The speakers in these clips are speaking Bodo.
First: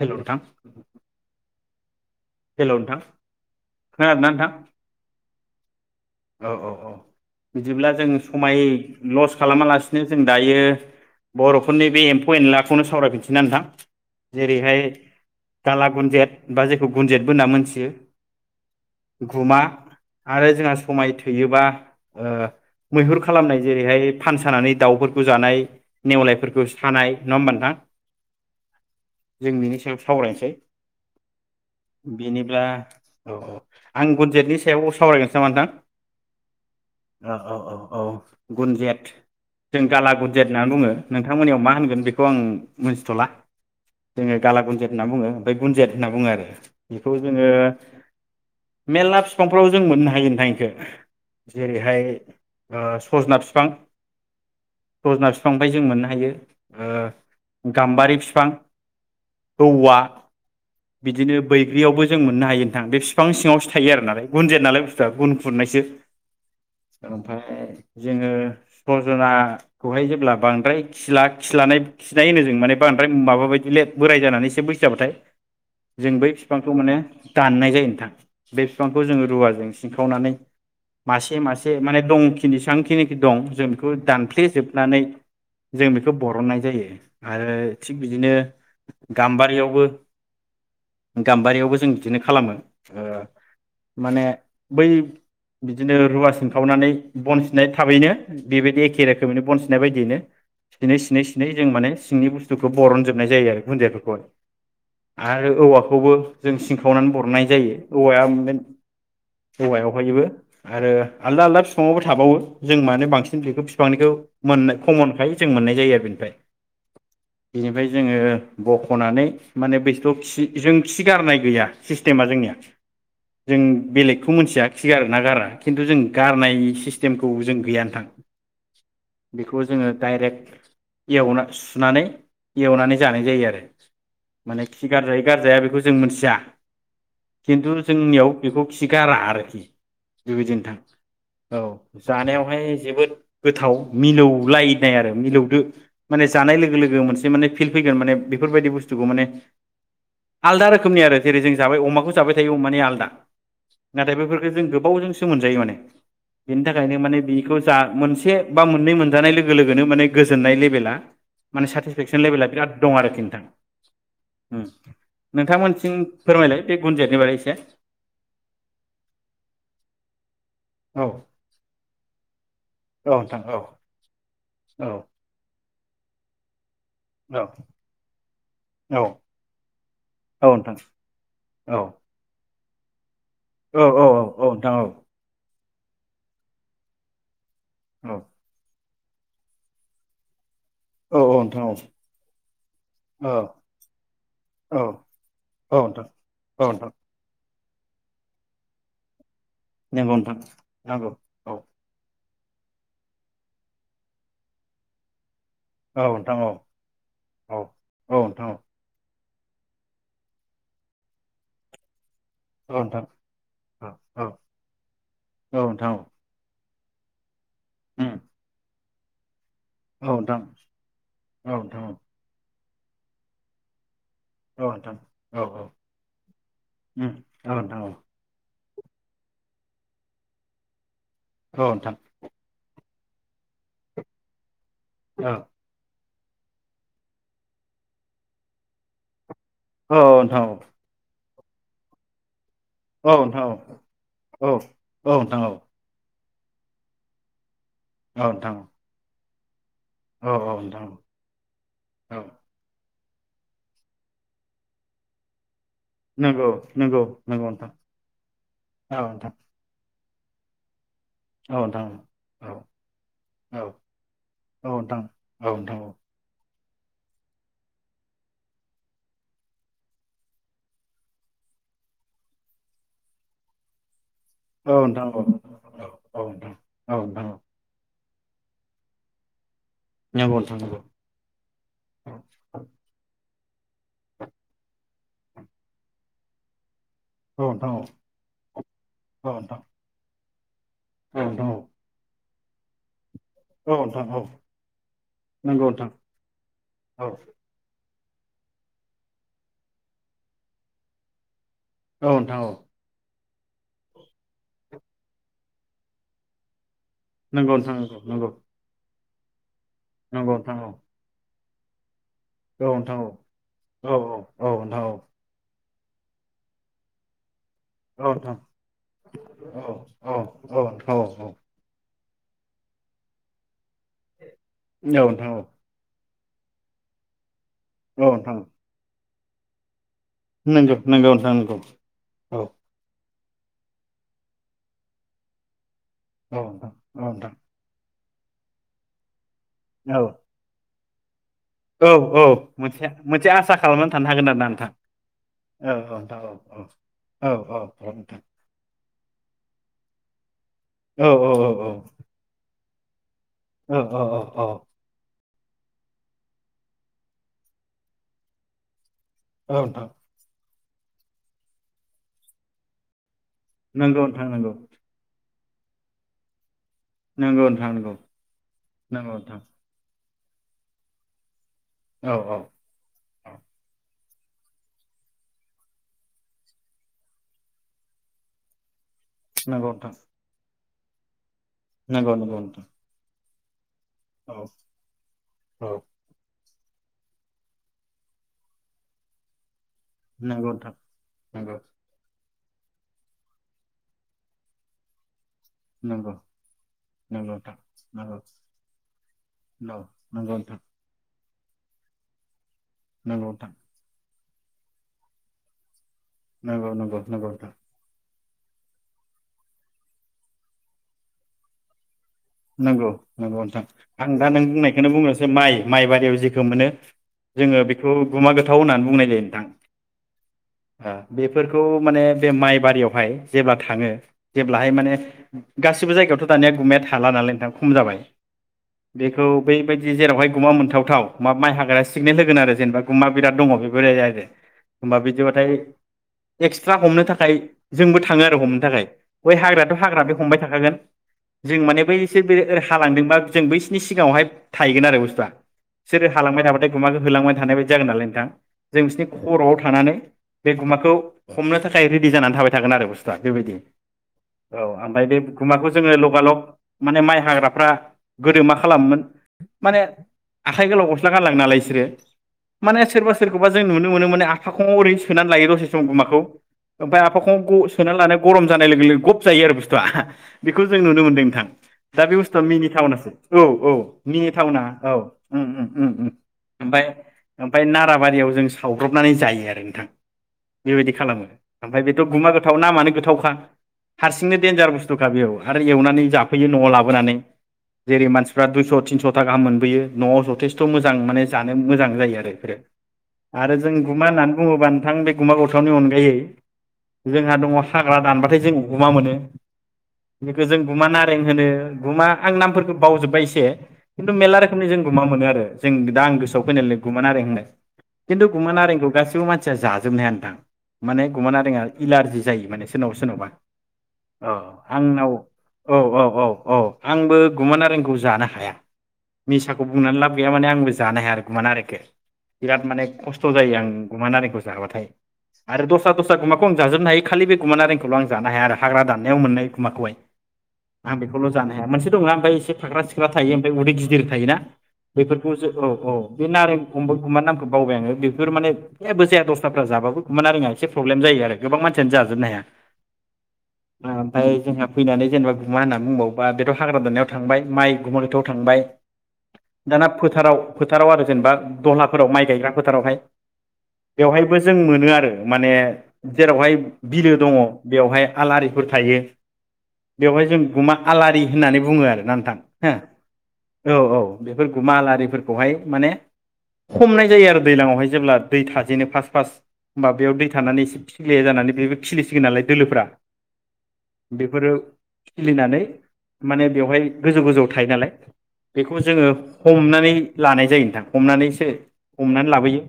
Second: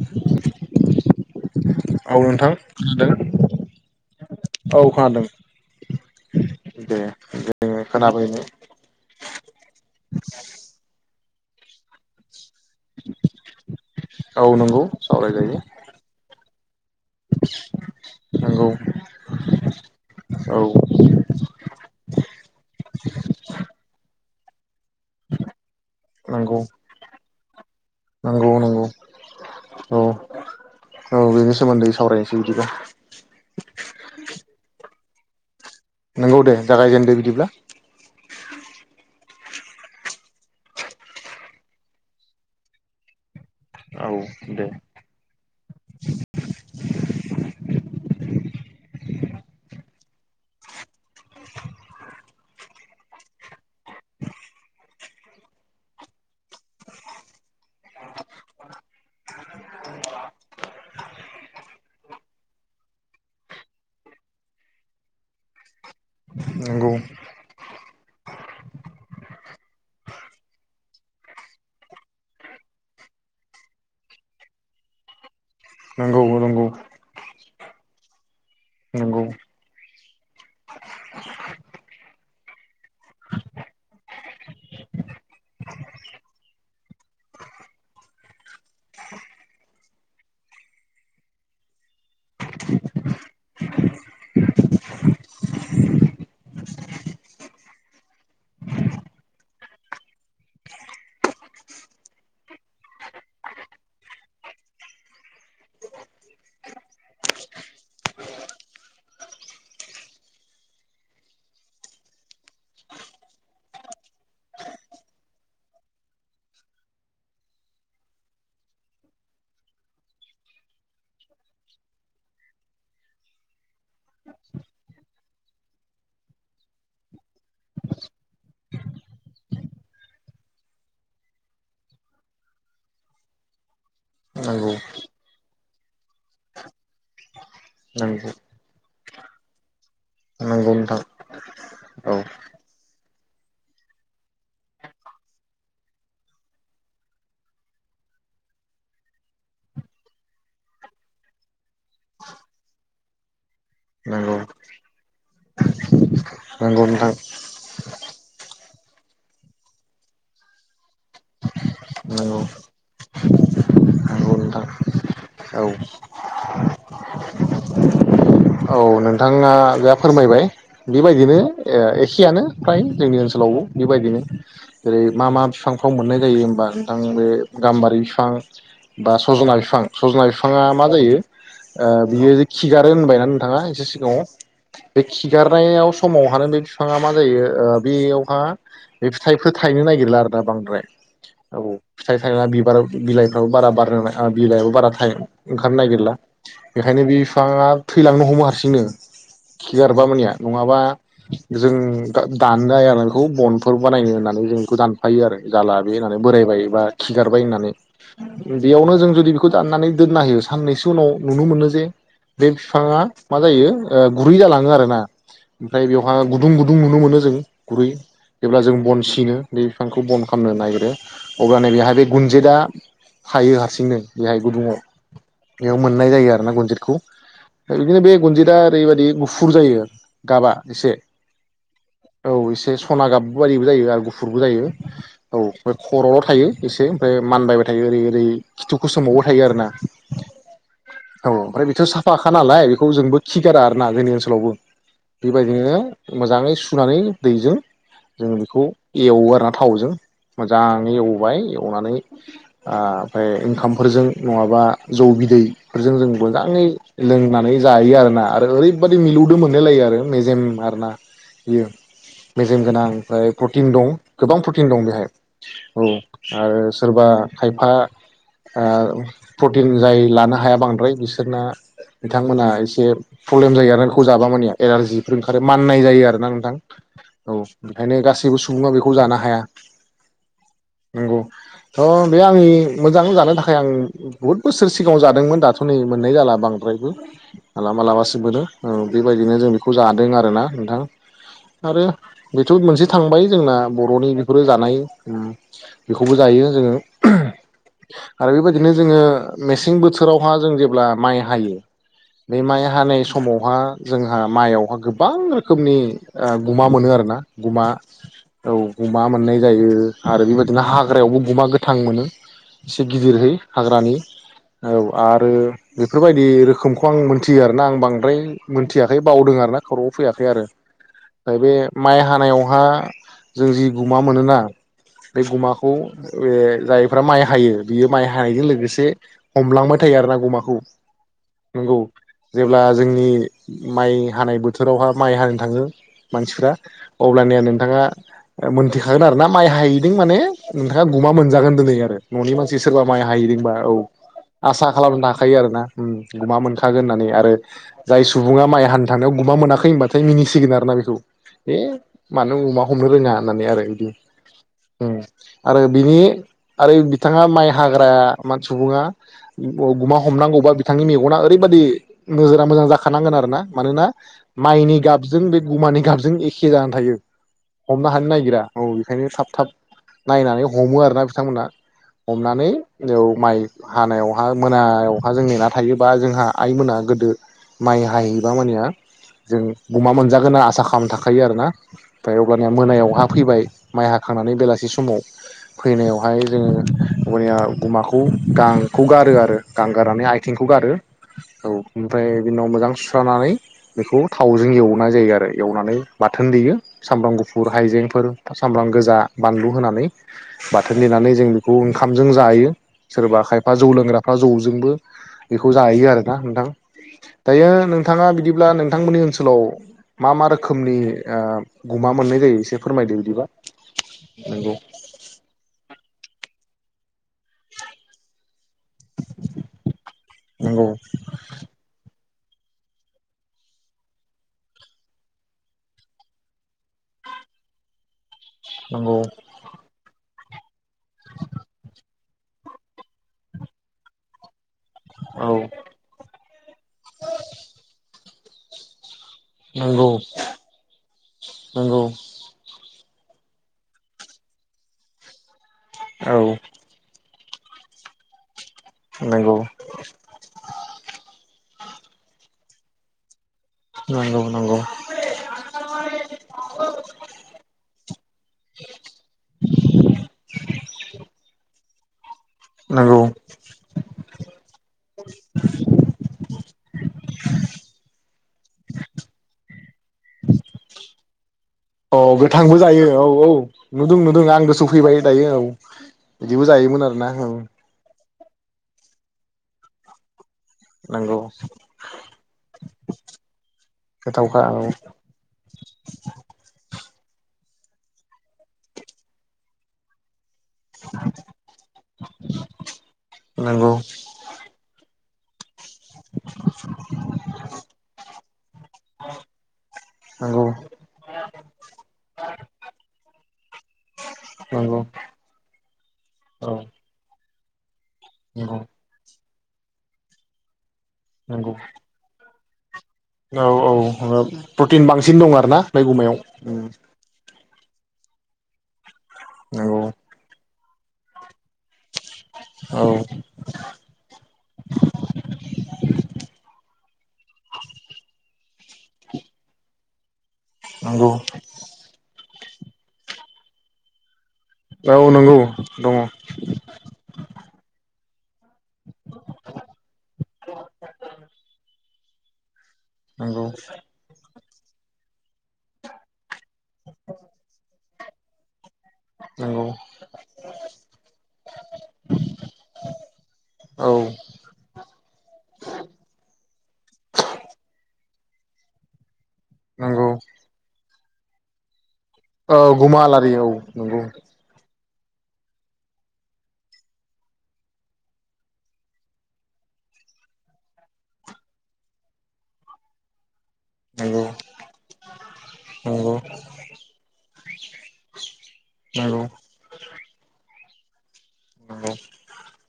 हेल' नोंथां औ नोंथां खोनादों खोनादोंना नोंथां औ खोनादों औ औ औ दे जोङो बिदिब्ला जों खोनाबायनो समाय लस खालामालासिनो जों दायो बर'फोरनि बे एमफौ एनला खौनो सावरायफिनसैना नोंथां औ जेरैहाय नंगौ सावरायजायो गाला गुनजेत बा जेखौ गुनजेतबोना मोनथियो नंगौ गुमा आरो औ जोंहा हुयोबा ओ मैहुर खालामनाय जेरैहाय फानसानानै दाउफोरखौ जानाय नंगौ नेवलायफोरखौ सानाय नङा होनबा नोंथां नंगौ नंगौ जों बिनि सायाव औ सावरायसै औ बेनि सोमोन्दै सावरायनोसै बेनिब्ला बिदिबा औ औ आं गुनजेतनि सायाव सावरायग्रोसै नामा नोंथां नंगौ दे जागायजेनदो औ बिदिब्ला औ औ गुनजेत जों गाला गुनजेत होननानै बुङो नोंथांमोननियाव मा होनगोन बेखौ आं मोनथिथ'ला औ जोङो गाला दे गुनजेत होनना बुङो ओमफ्राय गुनजेत होनना बुङो आरो बेखौ जोङो मेलला बिफांफ्राव जों मोननो हायो नोंथां एखो जेरैहाय ओ सजना फिफां सजना फिफांनिफाय जों मोननो हायो ओ गामबारि फिफां औवा बिदिनो बैग्रियावबो जों मोननो हायो नोंथां बे फिफां सिङावसो थायो आरो नालाय गुनजेत नालाय बुस्थुआ गुन खुरनायसो नंगौ ओमफ्राय जोङो सजनाखौहाय जेब्ला बांद्राय खिला- खिलानाय खिनाय होनो जों माने बांद्राय माबा बायदि लै बोराय जानानैसो बैसो जाबाथाय जों नंगौ बै नंगौ बिफांखौ माने दाननाय जायो नोंथां बे बिफांखौ नंगौ जोङो रुवाजों सिंखावनानै मासे मासे माने दंखिनि जेसेबांखिनि दं जों बेखौ दानफ्लेजोबनानै जों बेखौ बरननाय जायो आरो थिग बिदिनो गामबारियावबो गामबारियावबो जों बिदिनो खालामो ओ माने बै बिदिनो रुवा सिनखावनानै बन सिननाय थाबैनो बेबायदि एखे रोखोमैनो बन सिननाय बायदियैनो सिनै सिनै सिनै जों माने सिंनि बुस्थुखौ बरनजोबनाय जायो आरो गुनजेरफोरखौहाय आरो औवाखौबो जों सिंखावनानै बरननाय जायो औवाया म औवायावहायबो आरो आलदा आलदा बिफांङावबो थाबावो जों माने बांसिन बेखौ बिफांनिखौ मोननाय खमनखाय जों मोननाय जायो आरो बेनिफ्राय बेनिफ्राय जोङो बख'नानै माने बैसोथ खि' जों खिगारनाय गैया सिस्टेमा जोंनिया जों बेलेगखौ मिथिया खिगार ना गारा खिनथु जों गारनाय सिस्टेमखौ जों गैया नोंथां बेखौ जोङो डाइरेक्ट एवना सुनानै एवनानै जानाय जायो आरो माने नंगौ खि गार जायो गारजाया बेखौ जों मोनथिया किनतु जोंनियाव नंगौ बेखौ खि गारा आरोखि बेबायदि नोंथां औ जानायावहाय जोबोद गोथाव मिलौलायनाय आरो मिलौदो माने जानाय लोगो लोगो मोनसे माने फिल फैगोन माने बेफोरबायदि बुस्थुखौ माने आलदा रोखोमनि आरो जेरै जों जाबाय अमाखौ जाबाय थायो अमानि आलदा नाथाय नंगौ बेफोर जों गोबावजोंसो मोनजायो माने बेनि नंगौ थाखायनो नोंथां माने बेखौ जा मोन मोनसे बा मोननै मोनजानाय लोगो लोगोनो माने गोजोननाय लेभेला माने सेटिसफेकसन नंगौ लेभेला बिराद दं आरोखि नोंथां नंगौ उ नोंथां औ नोंथांमोननिथिं फोरमायलाय बे गुनजितनि बारै एसे औ नोंथाङा जा फोरमायबाय औ बेबायदिनो ओ एखेयानो फ्राय औ जोंनि नोंथां औ ओनसोलावबो बेबायदिनो औ जेरै मा मा बिफां थाव मोननाय जायो होमबा आं बे औ गाम्बारि बिफां औ बा सजना बिफां सजना औ बिफाङा नोंथां मा जायो औ ओ बियो खिगारो होनबायना नोंथाङा औ एसे औ सिगाङाव औ औ नोंथां औ बे खिगार नायाव समाव हानो बे बिफाङा मा जायो ओ औ बेयावहा बे फिथाइफोर थायनो नागिरला आरो दा बां औ फिथाइ थायना बिबार बिलाइफ्राबो बारा बारनो बिलाइआबो औ बारा थाइ ओंखारनो औ नोंथां नागिरला औ नोंथां बेखायनो बे बिफाङा थैलांनो हमो हारसि सिंनो खिगारबा नंगौ मानिया नोंथां नङाबा नंगौ औ जों दा- दाननो हायो आरो बेखौ बनफोर बानायनो होननानै जों बेखौ दानफायो आरो जाला बे औ होननानै नोंथां औ बोरायबाय बा खिगारबाय औ होननानै औ नोंथां बेयावनो जों जुदि खौ दाननानै दोनना होयो साननैसो उनाव नुनो मोनो जे बे औ औ फिफाङा नोंथां जायो औ ओ औ गुरै जालाङो‌ आरोना औ ओमफ्राय नोंथां औ बेयावहाय गुदुं गुदुं गुदुं नुनो मोनो जों गुरै उम जेब्ला जों बन सिनो बे बिफांखौ औ बन नोंथां खामनो औ नागिरो अब्ला नै नोंथां बेहाय औ बे गुनजेदा हायो हारसिंनो बेहाय औ गुदुङाव नोंथां औ औ इयाव मोननाय जायो आरो ना गुनजितखौ उम औ नोंथां औ इदिनो बे दा ओरैबायदि गुफुर जायो गाबा एसे औ नोंथां औ एसे सना गाब बायिबो जायो आरो गुफुरबो जायो औ बे ख खर'ल' थायो एसे ओमफ्राय मानबाय थायो ओरै ओरै खिथुखौ सोमावबाय थायो आरोना औ ओनथाव औ ओमफ्राय बेथ' साफाखा नालाय बे खौ जोंबो नोंथां औ खिगारा आरोना जोंनि ओनसोलावबो औ औ नोंथां औ बेबायदिनो मोजाङै सुनानै दैजों औ जोंङो नोंथां बेखौ एवो आरो थावजों औ औ नोंथां मोजाङै एवबाय एवनानै औ आ फ्राय ओंखामफोरजों नङाबा जौ बिदै फोरजों जों नंगौ मोजाङै नंगौ लोंना नंगौ नोंथां जायो आरोना आरो ओरैबायदि औ नोंथां मिलौदो मोनलाय लायो आरो मेजेम आरो ना औ बेयो नोंथां औ मेजेम गोनां ओमफ्राय औ प्रटिन दं गोबां प्रटिन औ दं नोंथां बेहाय नोंथां औ आरो सोरबा खायफा ओ प्रटिन जाय लानो हाया बांद्राय बिसोरना बिथांमोना एसे प्रब्लेम जायो आरो खौजाबा मानिया औ नोंथां एलारजिफोर औ ओंखारो माननाय जायो औ आरोना नोंथां नोंथां औ बेखायनो गा जेबो सुबुङा बेखौ जानो हाया। नंगौ नोंथां नंगौ थ' बे आंनि मोजां जानो थाखाय फ्राय आं बुहुत बोसोर सिगाङाव जादोंमोन दाथ' नै मोनाय जाला बांद्रायबो नंगौ मालाबालाबा सो मोनो ओ औ बेबायदिनो जों नोंथां औ बेखौ नोंथां जादों आरो ना नोंथां औ नोंथां आरो बेथ' मोनसे थांबाय जोंना बर'नि औ नोंथां औ बेफोरो जानाय उम नंगौ नोंथां बेखौबो जायो जोङो। औ आरो बेबायदिनो जोङो मेसें बोथोरावहा जों जेब्ला माइ हायो। औ बे नोंथां औ माइ हानाय स समावहा जोंहा माइआवहा गोबां रोखोमनि गुमा मोनो आरो ना नंगौ गुमा नोंथां नंगौ औ गुमा मोननाय जायो आरो नंगौ बेबायदिनो नोंथां औ हाग्रायावबो गुमा गो थां मोनो औ एसे नोंथां औ गिदिरहै हाग्रानि औ आरो बेफोरबायदि रोखोम खौ आं मोनथि मिथियो आरो ना आं औ बांद्राय नोंथां मोनथियाखै बावदों आरो ना औ खर'आव औ फैयाखै आरो औ नोंथां औ औ मफ्राय बे माइ हानायावहा जों जि गुमा मोनोना बे नोंथां औ गुमाखौ बे जायफ्रा माइ हायो बियो माइ हानायजों लोगोसे हमलांबाय थायो आरोना गुमाखौ नोंगौ नोंगौ नोंथां नोंगौ नंगौ जेब्ला जोंनि माइ हानाय बोथोरावहा माइ हानो थाङो औ मानसिफ्रा नोंथां औ नोंथां अब्लानिया नोंथाङा मोनथिखागोन आरोना माइ हायैदों माने गुमा मोन जागोन दोनै औ आरो औ न'नि मानसि सोरबा मोनसे माइ मोनसे हाहैदोंबा आसा औ खालामनानै आसा थानो खालामनो थाखायो आरो ना हागोन गुमा आरोना मोनखागोन होननानै आरो जाय नोंथां सुबुङा माइ हानो थांनायाव गुमा मोनाखै खै होनबाथाय मिनिसिगोन आरो ना बेखौ औ नोंथां औ औ औ ए औ नोंथां औ मानो गुमा हमनो रोङा होननानै आरो बिदि औ औ ओम आरो बिनि आरो बिथाङा माइ हाग्रा मान सुबुङा औ ओ नोंथां गुमा हमनांगौबा बि बिथांनि मेगना ओरैबादि नोजोरा मोजां जाखानांगोन आरो ना मानोना नंगौ नोंथां नंगौ माइनि गाबजों बे गुमानि गाबजों एखे जानो थायो हमनो हानो नागिरा औ बेखायनो नंगौ थाब नोंथां थाब नायनानै हमो आरोना बिथांमोनहा नंगौ हमनानै बेयाव माइ हानायाव आ मोनायाव अखा जों नेना थायोबा जोंहा आइमोना गोदो माइ हाहैबा मानेया जों नंगौ गुमा मोनजागोना आसा खाम थाखायो आरो ना। फाय अबानिया नोंथां मोनायावहा फैबाय माइ औ हाखांनानै बेलासि समाव औ फैनायावहाय जोंङो बनिया गुमाखौ गांखौ गारो आरो गां गारां थेंखौ नंगौ गारो नोंथां औ नंगौ ओमफ्राय बिनि उनाव मोजां सुस्रानानै बेखौ थावजों एवनाय जायो आरो। एवनानै नंगौ नोंथां औ नंगौ नोंथां नंगौ बाथोन देयो सामब्राम नंगौ गुफुर नोंथां हाइजेंफोर नंगौ सामब्राम गोजा बानलु होनानै नंगौ नंगौ नोंथां बाथोन देनानै जों बे खौ ओंखामजों जायो। सोरबा नंगौ नोंथां खायफा जौ लोंग्रा बा जौजोंबो बेखौ जायो आरो। ना नोंथां नंगौ नंगौ नंगौ नोंथां दायो नोंथाङा बिदि ब्ला नोंथांमोननि ओनोलाव मा मा रोखोमनि ओ गुमा मोननाय जायो एसे नोंगौ फोरमायदो बिदिबा नोंगौ नोंथां आं दा नों नंगौ बुंनायखोनो बुंनोसै माइ माइबारियाव जिखो मोनो जोङो बेखौ गुमा गो थाव होननानै बुंनाय जायो नोंथां। नंगौ ओ बेफोरखौ माने बे माइ बारियावहाय जेब्ला थाङो जेब्लाहाय माने गासिबो जायगायावथ' दानिया गुमाया थाला नालाय नोंथां खम जाबाय नंगौ बेखौ बैबायदि जेरावहाय गुमा मोनथावथाव मा माइ हाग्राया सिगनेेल होगोन आरो जेनेबा गुमा बिराद दङ बे [unintelligible] होमबा औ बैदिबाथाय एक्सट्रा हमनो थाखाय जोंबो थाङो आरो हमनो थाखाय। बै हाग्राथ' नंगौ हाग्रा बे हमबाय थाखागोन जों नंगौ माने बैसो बे ओ थालांदोंबा जों बैसिनि सिगाङावहाय थाहैगोन आरो बुस्थुआ। सोर औ हालांबाय थाबाथाय गुमाखो होलांबाय थानाय बादि जागोन नालाय नोंथां। जों बिसिनि नंगौ खर'आव थानानै बे गुमाखौ हमनो थाखाय रेडि जानानै थाबाय थागोन आरो बुसथुआ। बेबायदि नंगौ नंगौ औ ओमफाय बे गुमाखौ जोङो लगालग माने माइ हाग्राफ्रा गोदो मा खालामोमोन माने आखाइ गोलाव गस्ला गानलाङो नालाय इसोरो [inaudible] माने नंगौ सोरबा सोरखौबा जों नुनो मोनो माने आफाखङाव ओरै सोनानै लायो दसे सम गुमाखौ ओमफ्राय आफाखङाव ग सोनानै लाना गरम जानाय लोगो लोगो गब जायो आरो बुस्थुआ बेखौ जों नुनो मोनदों नोंथां औ दा बे बुस्थुआ गोथांबो जायो औ औ मिनिथावनासो नुदों नुदों आं मिनिथावना गोसोआव फैबाय दायो उम औ उम उम उम बिदिबो ओमफ्राय जायोमोन आरोना औ ओमफ्राय नाराबारियाव जों सावब्रनानै जायो आरो नोंथां बेबायदि नंगौ खालामो आमफाय बेथ' गुमा गोथाव नामआनो गोथावखा हारसिंनो गोथावखा औ देनजार बुस्थुखा बेयाव आरो एवनानै जायो न'आव लाबोनानै जेरै मानसिफ्रा दुइस' थिनस'था गाहाम मोनबोयो न'आव जथेस्थ' मोजां माने जानो मोजां जायो आरो बेफोरो आरो जों नंगौ गुमा होननानै बुङोबा नोंथां बे गुमा गो थावनि अनगायै जोंहा दङ हाग्रा दानबाथाय जों गुमा मोनो बेखौ नंगौ जों गुमा नारें होनो गुमा आं नामफोरखौ बावजोबबाय इसे खिन्थु मेरला रोखोमनि जों नंगौ गुमा मोनो आरो जों दा आं गोसोआव औ फैनाय गुमा नारें होननाय खिन्थु गुमा नंगौ नारेंखौ गासिबो मानसि सिया जाजोबनो हाया नोंथां माने गुमा नंगौ नारेङा इलारजि जायो माने सोरनावबा सोरनावबा औ औ ओ औ प्रटिन आंनाव बांसिन दं आरो ना औ औ औ औ आंबो गुमा नारेंखौ जा जानो हाया मिसाखौ नंगौ बुंनानै लाब गैया माने आंबो जानो हाया आरो गुमा नारेंखौ बिराद औ माने खस्थ' जायो आं गुमा नारेंखौ जाबाथाय आरो दस्रा दस्रा गुमाखौ आं जाजोबनो हायो खालि बे गुमा नारेंखौल' आं जानो हाया आरो हाग्रा दाननायाव मोननाय गुमाखौहाय आं नंगौ बेखौल' जानो हाया मोनसे दङना ओमफ्राय एसे फाग्रा सिख्ला थायो ओमफ्राय उदै गिदिर थायोना औ नंगौ बेफोरखौसो औ औ दङ बे नारें गुमा नामखौ बावबाय आङो बेफोर माने जेबो जाया दस्राफ्रा जाबो गुमा नारेंआ एसे प्रब्लेम जायो आरो गोबां मानसियानो जा जोबनो हाया नंगौ आमफ्राय जोंहा फैनानै जेनेबा मानो बुंबावबा बेथ' हाग्रा दाननायाव थांबाय माइ गुमा गोथाव थांबाय नंगौ दाना फोथाराव फोथाराव आरो जेनेबा दहलाफोराव माइ गायग्रा फोथारावहाय औ बेवहायबो जों मोनो आरो माने जेरावहाय बिलो दङ बेवहाय आलारिफोर थायो नंगौ बेवहाय जों गुमा आलारि होननानै बुङो आरो ना नोंथां औ हा गुमा आलारि औ औ नंगौ बेफोर गुमा लारि फोरखौहाय माने हमनाय जायो आरो दैलाङावहाय जेब्ला दै थाजेनो फास्स्ट फास्ट होमबा बेयाव दै थानानै एसे खिले जानानै बेबो खिलिसिगोन नालाय दोलोफ्रा नंगौ बेफोरो खिलिनानै नंगौ माने बेवहाय गोजौ गोजौ थायो नालाय बेखौ जोङो नंगौ हमनानै ला जायो नोंथां हमनानैसो नंगौ हमनानै लाबोयो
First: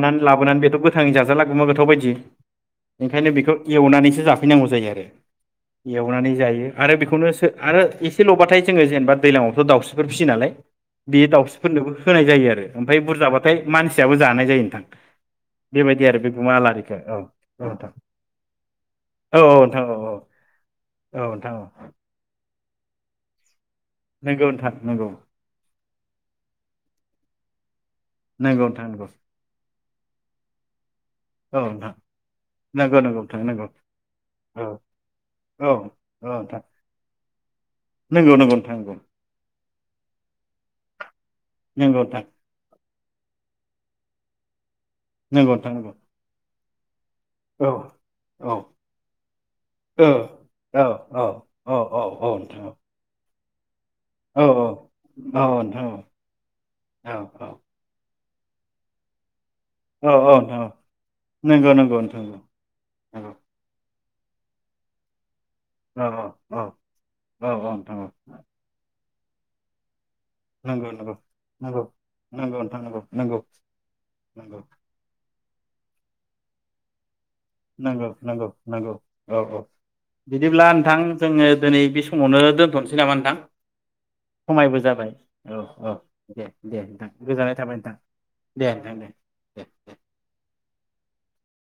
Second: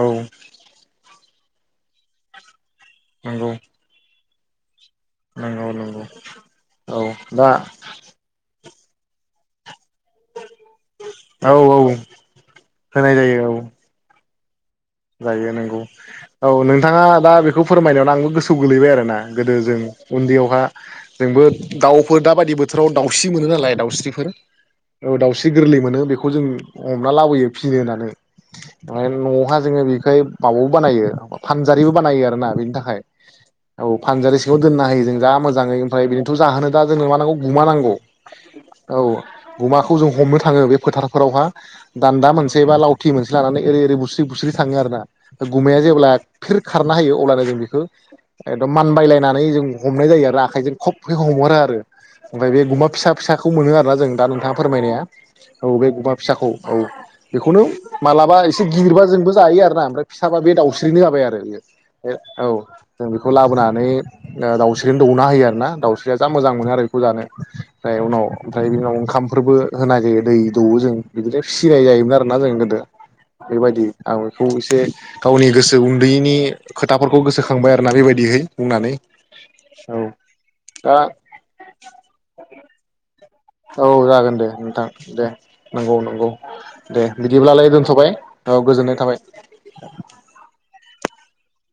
औ लाबोनानै बेथ' गोथाङै जाजाला गोमो गोथाव बायदि ओंखायनो नंगौ बेखौ एवनानैसो जा फैनांगौ जायो आरो नंगौ नंगौ एवनानै जायो औ आरो बेखौनोसो दा आरो एसे ल'बाथाय जो जेनबा दैलांआवथ' दावस्रि फिसियो नालाय बेयो औ औ दाउस्रिफोरनोबो होनाय जायो आरो ओमफ्राय होनाय जायो बुरजाबाथाय औ मानसियाबो जानाय जायो जायो नोंथां जायो नंगौ बेबायदि आरो बे औ गुमा आलारिखौ नोंथाङा औ दा बेखौ औ नोंथां फोरमायनायावनो आंबो गोसोआव गोलैबाय आरोना औ गोदो जों नोंथां औ उन्दैयावहा औ जोंबो नोंथां औ दाउफोर दा बायदि बोथोर बोथोराव दावस्रि मोनो नालाय दा नंगौ नोंथां नंगौ दाउस्रि गोरलै मोनो बेखौ जों हमना लाबोयो फिनो होननानै नंगौ नोंथां माने नंगौ न'आवहाय बेखाय बावो बानायो औ फानजारिबो नोंथां बानायो आरोना बेनि नंगौ थाखाय नंगौ नोंथां नंगौ औ फानजारि सिङाव औ दोनना हायो जों जा औ मोजाङै ओमफ्राय औ बिदिनोथ' नोंथां जाहोनो दा जोंनो मा नांगौ गुमा नांगौ नंगौ नंगौ नोंथां औ नंगौ गुमाखौ जों हमनो थाङो बे फोथारफोरावहा नंगौ नोंथां दान्दा मोनसे बा लावथि मोनसे लानानै एरै एरै बुस्रि बुस्रि थाङो आरोना नंगौ नोंथां गुमाया नंगौ जेब्ला खारना होयो अब्लानो जों औ बेखौ औ एकदम मानबायलायनानै जों हमनाय औ जायो आरो आखाइजों औ खब औ हमहरो औ आरो औ औ ओमफ्राय बे नोंथां औ गुमा फिसा फिसाखौ खौ मोनो आरोना जों दा औ नोंथां औ नोंथां औ औ बोरमायनाया एसे गिदिरबा जोंबो जायो आरो ओमफ्राय औ फिसाबा बे नोंथां औ दाउस्रिनो जाबाय आरो नंगौ नंगौ बेयो नोंथां औ जों बेखौ नंगौ लाबोनानै दावस्रिनो दौना होयो आरो ना दाउस्रिया नंगौ जा मोजां औ मोनो आरो बेखौ जानो औ नोंथां ओमफ्राय औ उनाव ओमफ्राय बिनि उनाव ओंखाम फोरबो होनाय जायो दै दौवो नंगौ जों नंगौ बिदिनो नंगौ फिनाय जायोमोन आरोना जों नंगौ गोदो नोंथां नंगौ नंगौ बेबायदि आं बेखौ नंगौ एसे गावनि गोसो उन्दैनि खोथाफोर नंगौ नंगौ नंगौ औ औ बिदिब्ला दा नोंथां जोङो दिनै बे समावनो दोन दोनथ'नोसै नामा नोंथां औ जागोन दे समायबो नोंथां जाबाय दे औ औ नंगौ नंगौ दे दे नोंथां गोजोननाय बिदिब्लालाय थाबाय नोंथां दोनथ'बाय औ दे नोंथां गोजोननाय दे थाबाय दे दे